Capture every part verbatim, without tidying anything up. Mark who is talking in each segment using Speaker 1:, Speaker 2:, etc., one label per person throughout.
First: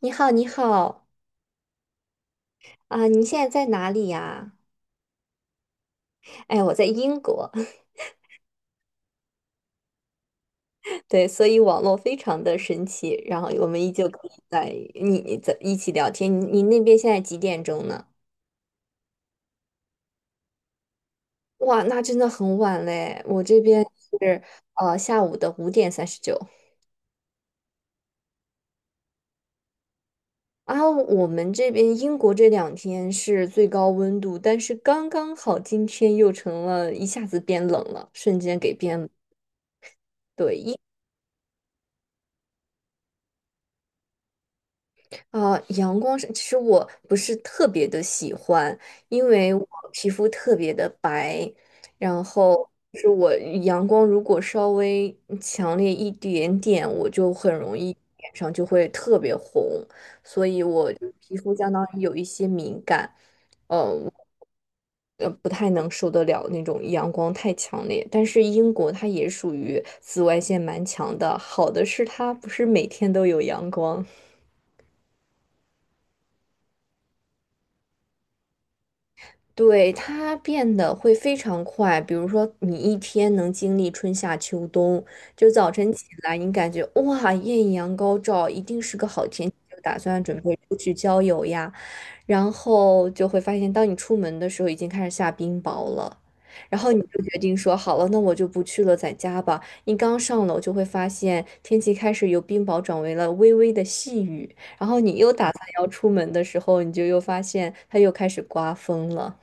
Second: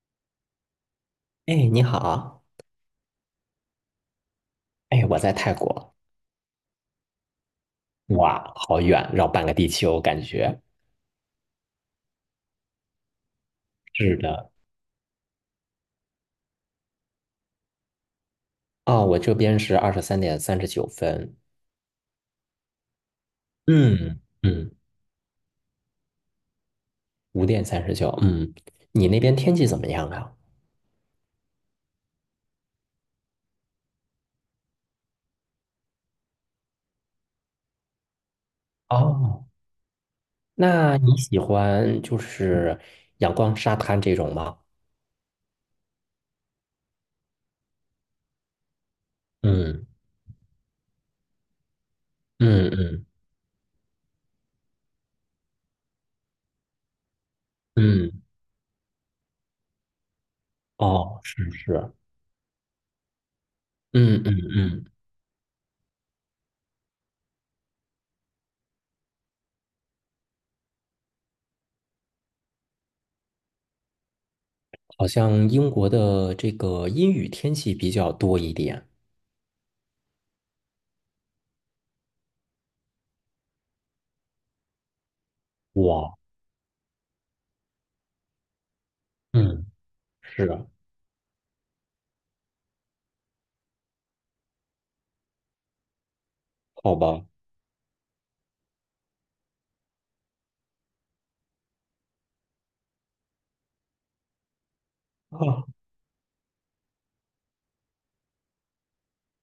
Speaker 1: 你好，你好
Speaker 2: 哎，你好，
Speaker 1: 啊，你现在在哪里呀？
Speaker 2: 哎，我在泰国，
Speaker 1: 哎，我在英国，
Speaker 2: 哇，好远，绕半个地球，感觉。
Speaker 1: 对，所以网络非常的神奇，然后我们依旧
Speaker 2: 是
Speaker 1: 可以
Speaker 2: 的。
Speaker 1: 在你你在一起聊天。你你那边现在几点钟呢？
Speaker 2: 哦，我这边是二十三点三十九分，
Speaker 1: 哇，那真的很晚嘞，我这边
Speaker 2: 嗯
Speaker 1: 是
Speaker 2: 嗯，
Speaker 1: 呃下午的五点三十九
Speaker 2: 五点三十九，嗯，你那边天气怎么样啊？
Speaker 1: 啊。我们这边英国这两天是最高温度，但是刚刚好今天又成了一下子变冷了，瞬间给变。
Speaker 2: 哦，
Speaker 1: 对，
Speaker 2: 那你喜欢就是阳光沙滩这种吗？
Speaker 1: 啊，阳光是，其实我不是特别的喜欢，因为我
Speaker 2: 嗯
Speaker 1: 皮肤特别的白，然后
Speaker 2: 嗯
Speaker 1: 就
Speaker 2: 嗯
Speaker 1: 是我阳光如果稍微强烈一点点，我就很容易
Speaker 2: 嗯，
Speaker 1: 脸上就会特别红，所以我就
Speaker 2: 哦，
Speaker 1: 皮
Speaker 2: 是
Speaker 1: 肤相当
Speaker 2: 是，
Speaker 1: 于有一些敏感，嗯、
Speaker 2: 嗯嗯嗯，
Speaker 1: 呃，不太能受得了那种阳光太强烈。但是英国它也属于紫外线蛮强的，好的是它不是每天都有阳光。
Speaker 2: 好像英国的这个阴雨天气比较多一点。
Speaker 1: 对，它变得会非常快，比如说你一天能经历春夏秋冬，就早晨起
Speaker 2: 哇，
Speaker 1: 来你感觉哇，艳阳高照，一定是个好天气，
Speaker 2: 嗯，
Speaker 1: 就打算准
Speaker 2: 是
Speaker 1: 备
Speaker 2: 啊，
Speaker 1: 出去郊游呀，然后就会发现，当你出门的时候已经开始下冰雹了，然后
Speaker 2: 好
Speaker 1: 你就
Speaker 2: 吧。
Speaker 1: 决定说好了，那我就不去了，在家吧。你刚上楼就会发现天气开始由冰雹转为了微微的细雨，然后你又 打
Speaker 2: 啊，
Speaker 1: 算要出门的时候，你就又发现它又开始刮风了。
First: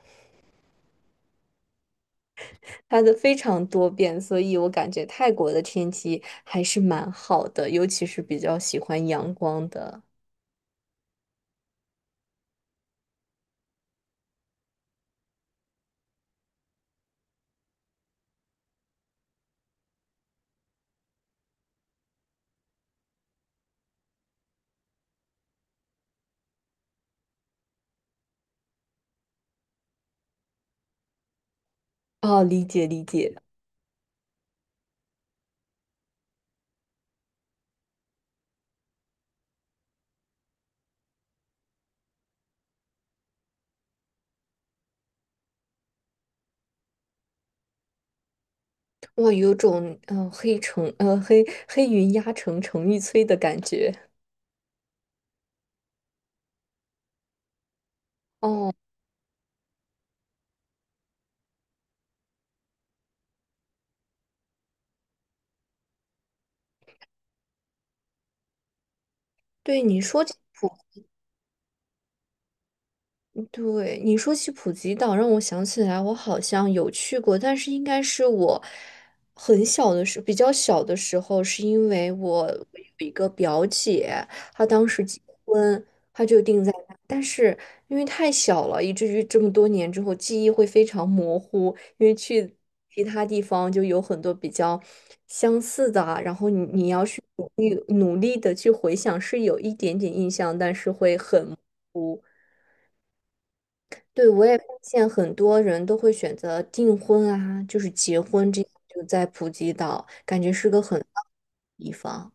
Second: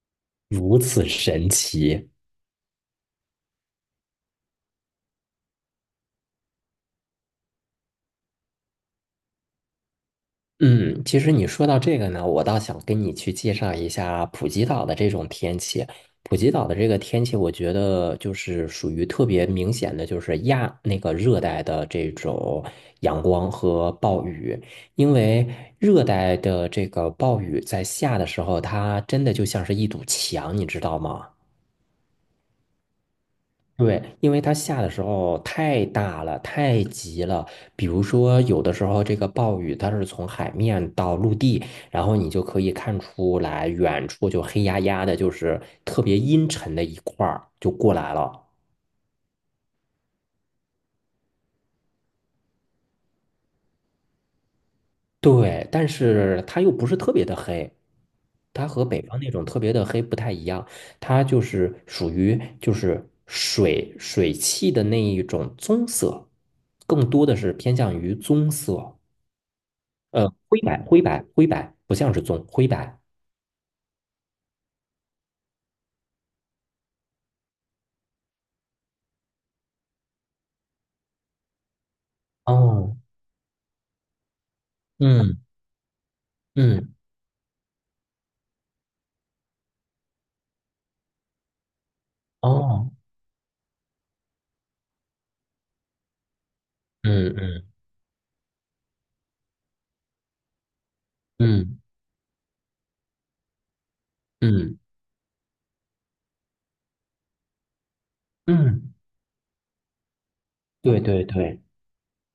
Speaker 2: 如此神奇。
Speaker 1: 它的非常多变，所以我感觉泰国的天气还是蛮好的，尤其是比较喜欢阳光的。
Speaker 2: 嗯，其实你说到这个呢，我倒想跟你去介绍一下普吉岛的这种天气。普吉岛的这个天气，我觉得就是属于特别明显的，就是亚那个热带的这种阳光和暴雨。因为热带的这个暴雨在下的时候，它真的就像是一堵墙，你知道吗？
Speaker 1: 哦，理解理解，
Speaker 2: 对，因为它下的时候太大了，太急了。比如说，有的时候这个暴雨它是从海面到陆地，然后你就可以看出来，远处就黑压压的，就是特别阴沉的一块儿就过来了。
Speaker 1: 哇，有种嗯、呃黑城呃黑黑云压城城欲摧的感觉。
Speaker 2: 对，但是它又不是特别的黑，它
Speaker 1: 哦，
Speaker 2: 和北方那种特别的黑不太一样，它就是属于就是水水汽的那一种棕色，更多的是偏向于棕色。
Speaker 1: 对，你说
Speaker 2: 呃，
Speaker 1: 起。
Speaker 2: 灰白，灰白，灰白，不像是棕，灰白。
Speaker 1: 对，你说起普吉岛，让我想起来，我好像有去过，但是应该是我很小的时候比较小的时候，是因为我
Speaker 2: 哦，
Speaker 1: 有一个表姐，她当时结
Speaker 2: 嗯
Speaker 1: 婚，她就定在
Speaker 2: 嗯，
Speaker 1: 那，但是因为太小了，以至于这么多年之后，记忆会非常模糊，因为去
Speaker 2: 哦，
Speaker 1: 其他地方就有很多比较相似的啊然后你你要去
Speaker 2: 嗯
Speaker 1: 努
Speaker 2: 嗯
Speaker 1: 力努力的去回想，是有一点点印象，但是会很模
Speaker 2: 嗯
Speaker 1: 糊。对，我也发
Speaker 2: 嗯
Speaker 1: 现很多人都会选择订婚啊，就是结婚这样，
Speaker 2: 嗯，
Speaker 1: 就在普吉岛，感觉是个很
Speaker 2: 对
Speaker 1: 浪
Speaker 2: 对对。
Speaker 1: 的地方。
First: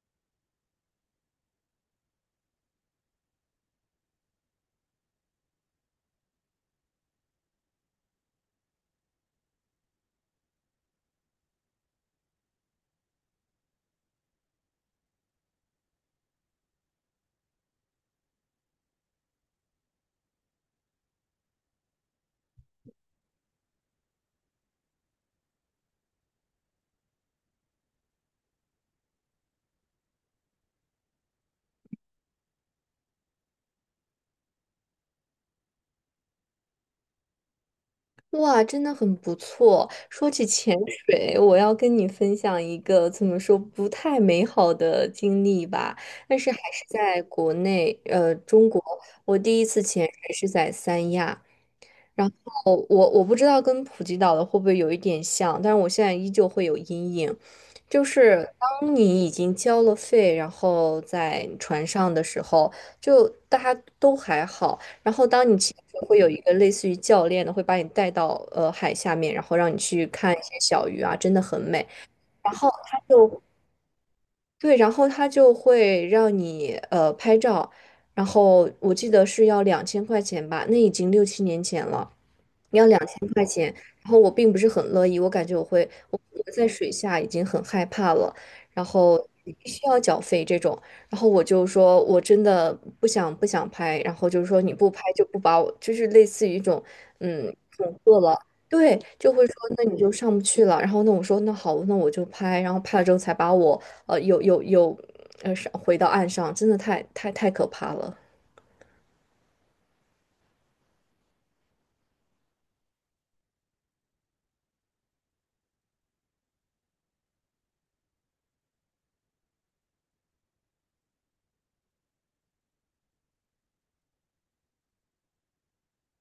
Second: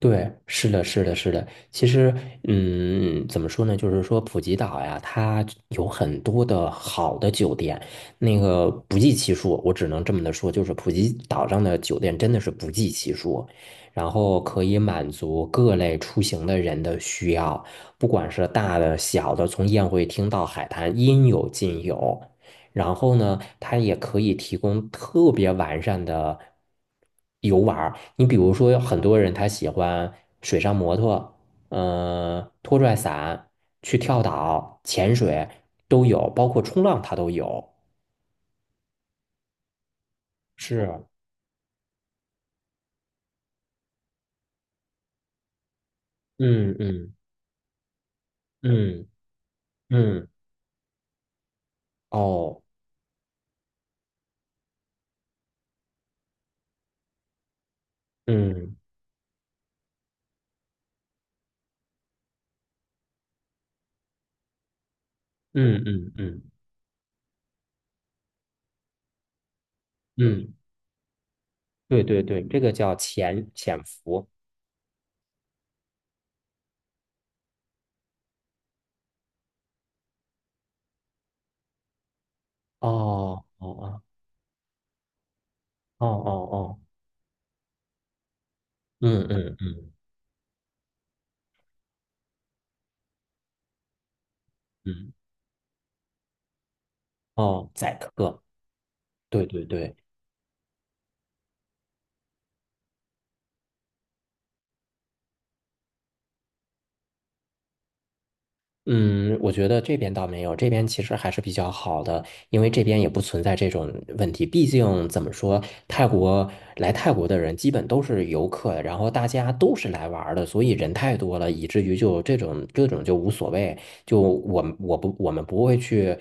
Speaker 2: 对，是的，是的，是的。其实，嗯，怎么说呢？就是说，普吉岛呀，它有很多的好的酒店，那个不计其数。我只能这么的说，就是普吉岛上的酒店真的是不计其数，然后可以满足各类出行的人的需要，不管是大的、小的，从宴会厅到海滩，应有尽有。然后呢，它也可以提供特别完善的游玩儿。你比如说，有很多人他喜欢水上摩托，呃，拖拽伞，去跳岛、潜水都有，包括冲浪它都有。
Speaker 1: 哇，真的很不错。说起潜
Speaker 2: 是，
Speaker 1: 水，我要跟你分享一个怎么说不太美好的经历吧，但是还
Speaker 2: 嗯
Speaker 1: 是
Speaker 2: 嗯
Speaker 1: 在国内，呃，中国。
Speaker 2: 嗯
Speaker 1: 我第一次潜
Speaker 2: 嗯，
Speaker 1: 水是在三亚，然
Speaker 2: 哦，
Speaker 1: 后我我不知道跟普吉岛的会不会有一点像，但是我现在依旧会有阴影，就是
Speaker 2: 嗯
Speaker 1: 当你已经交了费，然后在船上的时候，就大家都还好，然后当你其
Speaker 2: 嗯
Speaker 1: 实
Speaker 2: 嗯
Speaker 1: 会有一
Speaker 2: 嗯
Speaker 1: 个类似于教练的，会把你带到呃海下面，然后让你去看一
Speaker 2: 嗯，
Speaker 1: 些小鱼啊，真的很美，
Speaker 2: 对对对，
Speaker 1: 然
Speaker 2: 这
Speaker 1: 后
Speaker 2: 个叫
Speaker 1: 他就
Speaker 2: 潜潜伏。
Speaker 1: 对，然后他就会让你呃拍照。然后我记得是要两千块钱吧，那已经六七年前了。
Speaker 2: 哦哦
Speaker 1: 然后我并不是很乐意，我感觉我会
Speaker 2: 哦
Speaker 1: 我
Speaker 2: 哦
Speaker 1: 我
Speaker 2: 哦
Speaker 1: 在
Speaker 2: 哦，
Speaker 1: 水下已经很害怕了，然后
Speaker 2: 嗯
Speaker 1: 你
Speaker 2: 嗯
Speaker 1: 必须
Speaker 2: 嗯
Speaker 1: 要缴费这种，然后我就说我真的不想不想拍，然后就是说你不拍
Speaker 2: 嗯，
Speaker 1: 就不把我，就是类似于一种嗯
Speaker 2: 哦，宰
Speaker 1: 恐吓了，
Speaker 2: 客。
Speaker 1: 对，就
Speaker 2: 对
Speaker 1: 会说
Speaker 2: 对
Speaker 1: 那
Speaker 2: 对，
Speaker 1: 你就上不去了，然后那我说那好，那我就拍，然后拍了之后才把我呃有有有呃上回到岸上，真的太太太可怕了。
Speaker 2: 嗯，我觉得这边倒没有，这边其实还是比较好的，因为这边也不存在这种问题。毕竟怎么说，泰国来泰国的人基本都是游客，然后大家都是来玩儿的，所以人太多了，以至于就这种这种就无所谓。就我们我不我们不会去，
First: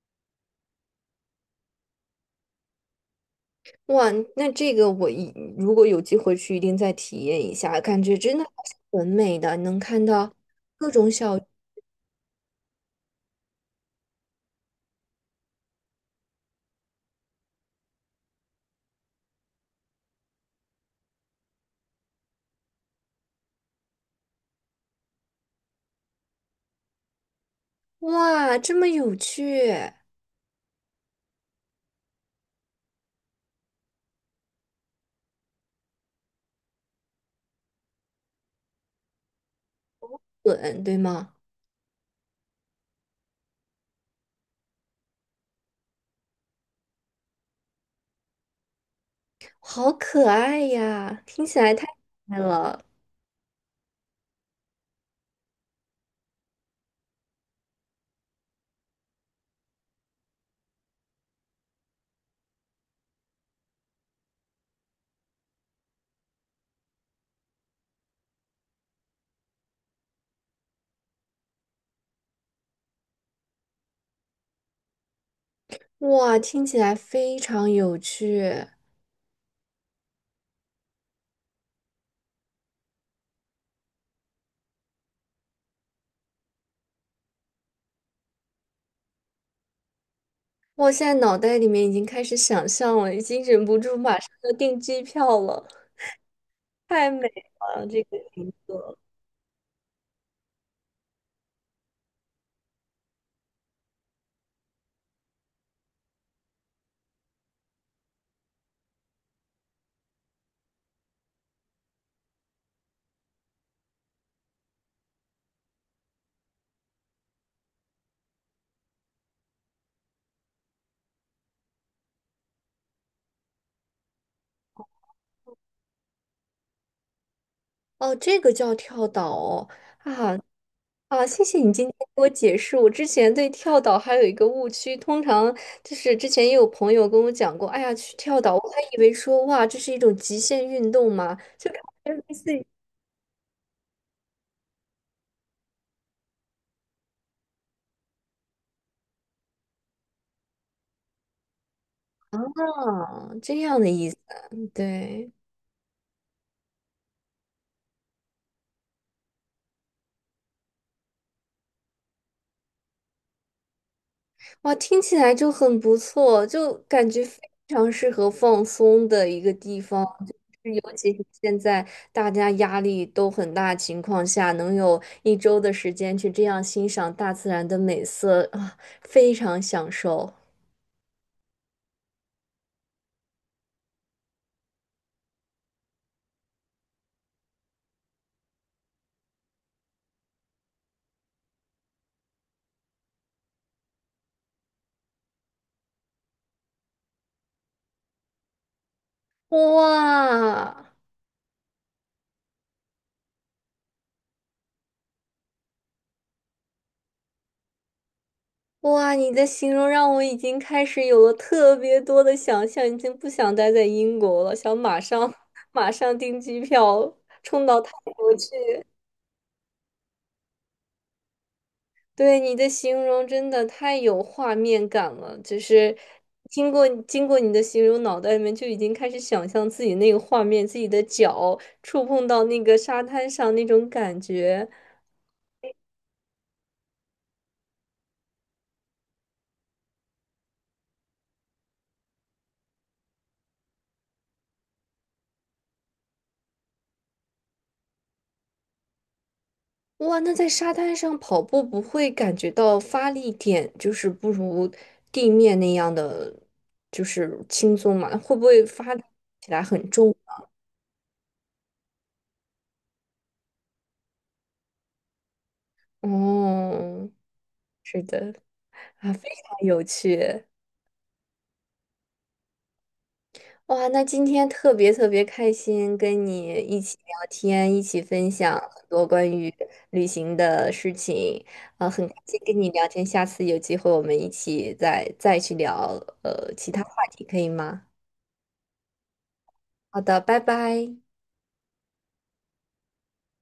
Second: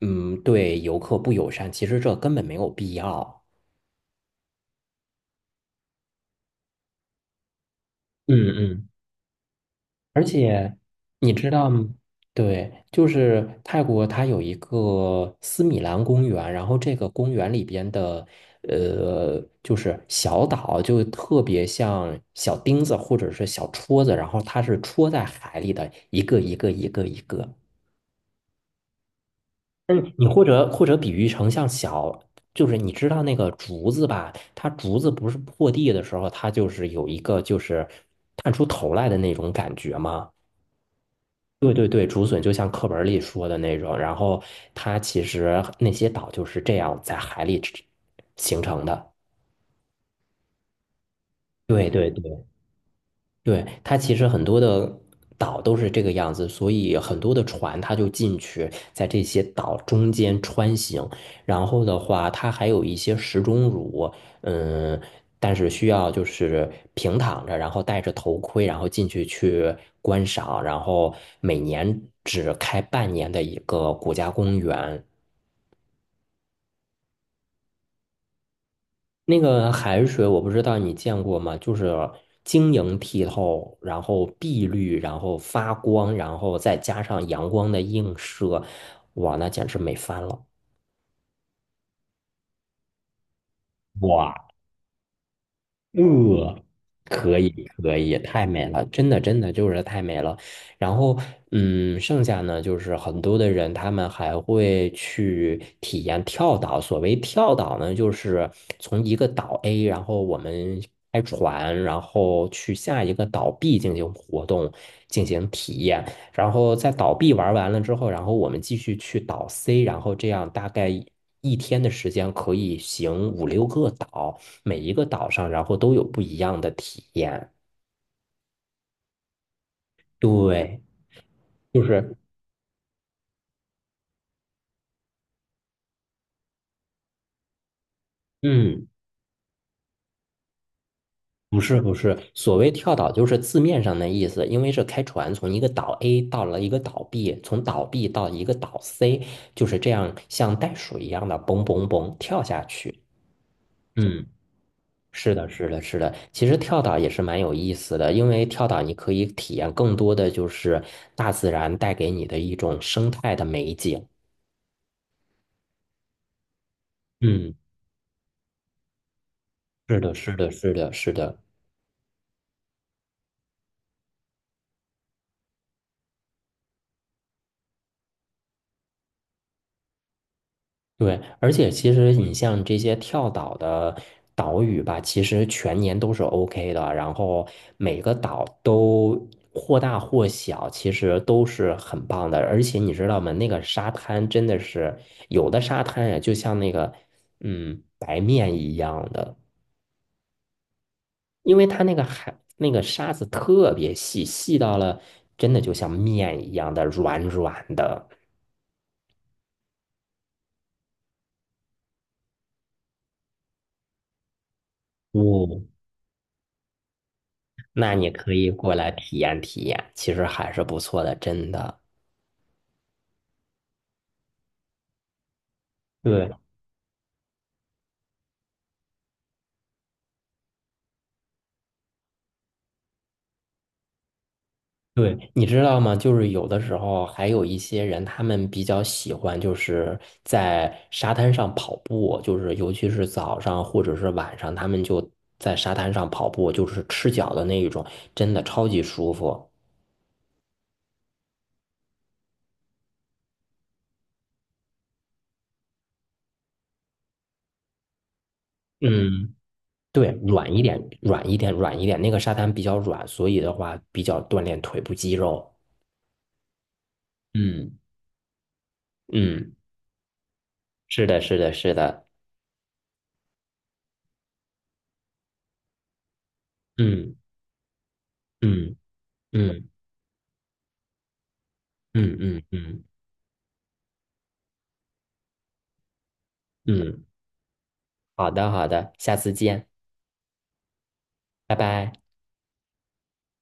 Speaker 2: 嗯，对游客不友善，其实这根本没有必要。
Speaker 1: 哇，那这个我一如果有机会去，一定再体验一下，感觉真
Speaker 2: 嗯
Speaker 1: 的
Speaker 2: 嗯
Speaker 1: 很美的，能看
Speaker 2: 而
Speaker 1: 到
Speaker 2: 且
Speaker 1: 各种
Speaker 2: 你
Speaker 1: 小，
Speaker 2: 知道吗？对，就是泰国，它有一个斯米兰公园，然后这个公园里边的，呃，就是小岛，就特别像小钉子或者是小戳子，然后它是戳在海里的一个一个一个一个。
Speaker 1: 哇，这么有趣，
Speaker 2: 嗯，你或者或者比喻成像小，就是你知道那个竹子吧？它竹子不是破地的时候，它就是有一个就是探出头来的那种感觉吗？
Speaker 1: 滚，对吗？
Speaker 2: 对对对，竹笋就像课本里说的那种，然后它其实那些岛就是这样在海里形成的。
Speaker 1: 好可爱呀，听起来太
Speaker 2: 对对
Speaker 1: 可爱
Speaker 2: 对。
Speaker 1: 了，
Speaker 2: 对，它其实很多的岛都是这个样子，所以很多的船它就进去，在这些岛中间穿行。然后的话，它还有一些石钟乳，嗯，但是需要就是平躺着，然后戴着头盔，然后进去去观赏。然后每年只开半年的一个国家公园。
Speaker 1: 哇，听起来非常有趣，
Speaker 2: 那个海水我不知道你见过吗？就是晶莹剔透，然后碧绿，然后发光，然后再加上阳光的映射，哇，那简直美翻了！
Speaker 1: 我现在脑袋里面已经开始想象了，已经忍不住马上
Speaker 2: 哇！
Speaker 1: 要订机票了，
Speaker 2: 呃，
Speaker 1: 太美
Speaker 2: 可以
Speaker 1: 了，
Speaker 2: 可
Speaker 1: 这
Speaker 2: 以，
Speaker 1: 个
Speaker 2: 太
Speaker 1: 景
Speaker 2: 美了，
Speaker 1: 色，
Speaker 2: 真的真的就是太美了。然后，嗯，剩下呢，就是很多的人他们还会去体验跳岛。所谓跳岛呢，就是从一个岛 A，然后我们开船，然后去下一个岛 B 进行活动，进行体验。然后在岛 B 玩完了之后，然后我们继续去岛 C，然后这样大概一天的时间可以行五六个岛。每一个岛上，然后都有不一样的体验。
Speaker 1: 哦，这个叫跳岛哦，啊。
Speaker 2: 对，
Speaker 1: 啊，谢谢你
Speaker 2: 就
Speaker 1: 今天
Speaker 2: 是，
Speaker 1: 给我解释。我之前对跳岛还有一个误区，通常就是之前也有朋友跟我讲过，哎呀，去跳岛，我还
Speaker 2: 嗯，
Speaker 1: 以为说哇，这是一种极限运动嘛，
Speaker 2: 不
Speaker 1: 就感
Speaker 2: 是不
Speaker 1: 觉
Speaker 2: 是，
Speaker 1: 类似
Speaker 2: 所
Speaker 1: 于
Speaker 2: 谓跳岛就是字面上的意思，因为是开船从一个岛 A 到了一个岛 B，从岛 B 到一个岛 C，就是这样像袋鼠一样的嘣嘣嘣跳
Speaker 1: 啊
Speaker 2: 下去。
Speaker 1: 这样的意思。
Speaker 2: 嗯，
Speaker 1: 对，
Speaker 2: 是的，是的，是的。其实跳岛也是蛮有意思的，因为跳岛你可以体验更多的就是大自然带给你的一种生态的美景。
Speaker 1: 哇，听起来就很不错，就感觉非
Speaker 2: 嗯，
Speaker 1: 常适合放松的一个地
Speaker 2: 是
Speaker 1: 方，
Speaker 2: 的，
Speaker 1: 就
Speaker 2: 是的，是
Speaker 1: 是
Speaker 2: 的，
Speaker 1: 尤其
Speaker 2: 是
Speaker 1: 是
Speaker 2: 的。
Speaker 1: 现在大家压力都很大的情况下，能有一周的时间去这样欣赏大自然的美色啊，非常享受。
Speaker 2: 对，而且其实你像这些跳岛的岛屿吧，其实全年都是 OK 的，然后每个岛都或大或小，其实都是很棒的。而且你知道吗？那个沙滩真的是有的沙滩呀，就像那个嗯白面一样的，
Speaker 1: 哇
Speaker 2: 因为它那个海那个沙子特别细，细到了真的就像面一样的软软的。
Speaker 1: 哇，你的形容让我已经开始有了特别多的想象，已经不想待在英国了，想马上
Speaker 2: 哦，
Speaker 1: 马上订机票冲到泰
Speaker 2: 那你可
Speaker 1: 国
Speaker 2: 以
Speaker 1: 去。
Speaker 2: 过来体验体验，其实还是不错的，真的。
Speaker 1: 对你的形容真的太有画面感了，就是
Speaker 2: 对
Speaker 1: 经过经过你的形容，脑袋里面就已经开始想象自己那个画面，自己的脚触碰到那个沙滩上那种感觉。
Speaker 2: 对，你知道吗？就是有的时候还有一些人，他们比较喜欢就是在沙滩上跑步，就是尤其是早上或者是晚上，他们就在沙滩上跑步，就是赤脚的那一种，真的超级舒服。
Speaker 1: 哇，那在沙滩上跑步不会感觉到发力点就是不如地面那样的就是轻松嘛？会不会发力
Speaker 2: 嗯，
Speaker 1: 起来很
Speaker 2: 对，
Speaker 1: 重啊？
Speaker 2: 软一点，软一点，软一点。那个沙滩比较软，所以的话比较锻炼腿部肌肉。
Speaker 1: 哦，
Speaker 2: 嗯
Speaker 1: 是的，啊，非
Speaker 2: 嗯，
Speaker 1: 常有趣。
Speaker 2: 是的，是的，是的。
Speaker 1: 哇，那今天特别特别开心，跟你一起
Speaker 2: 嗯。
Speaker 1: 聊天，一起分享
Speaker 2: 嗯
Speaker 1: 很多关于
Speaker 2: 嗯
Speaker 1: 旅行的事情，啊、很开
Speaker 2: 嗯
Speaker 1: 心
Speaker 2: 嗯
Speaker 1: 跟你
Speaker 2: 嗯
Speaker 1: 聊天。下次有机会我们一起再再去聊呃其他话
Speaker 2: 嗯，
Speaker 1: 题，可以吗？
Speaker 2: 好的好的，下次见，
Speaker 1: 好的，拜拜。
Speaker 2: 拜拜。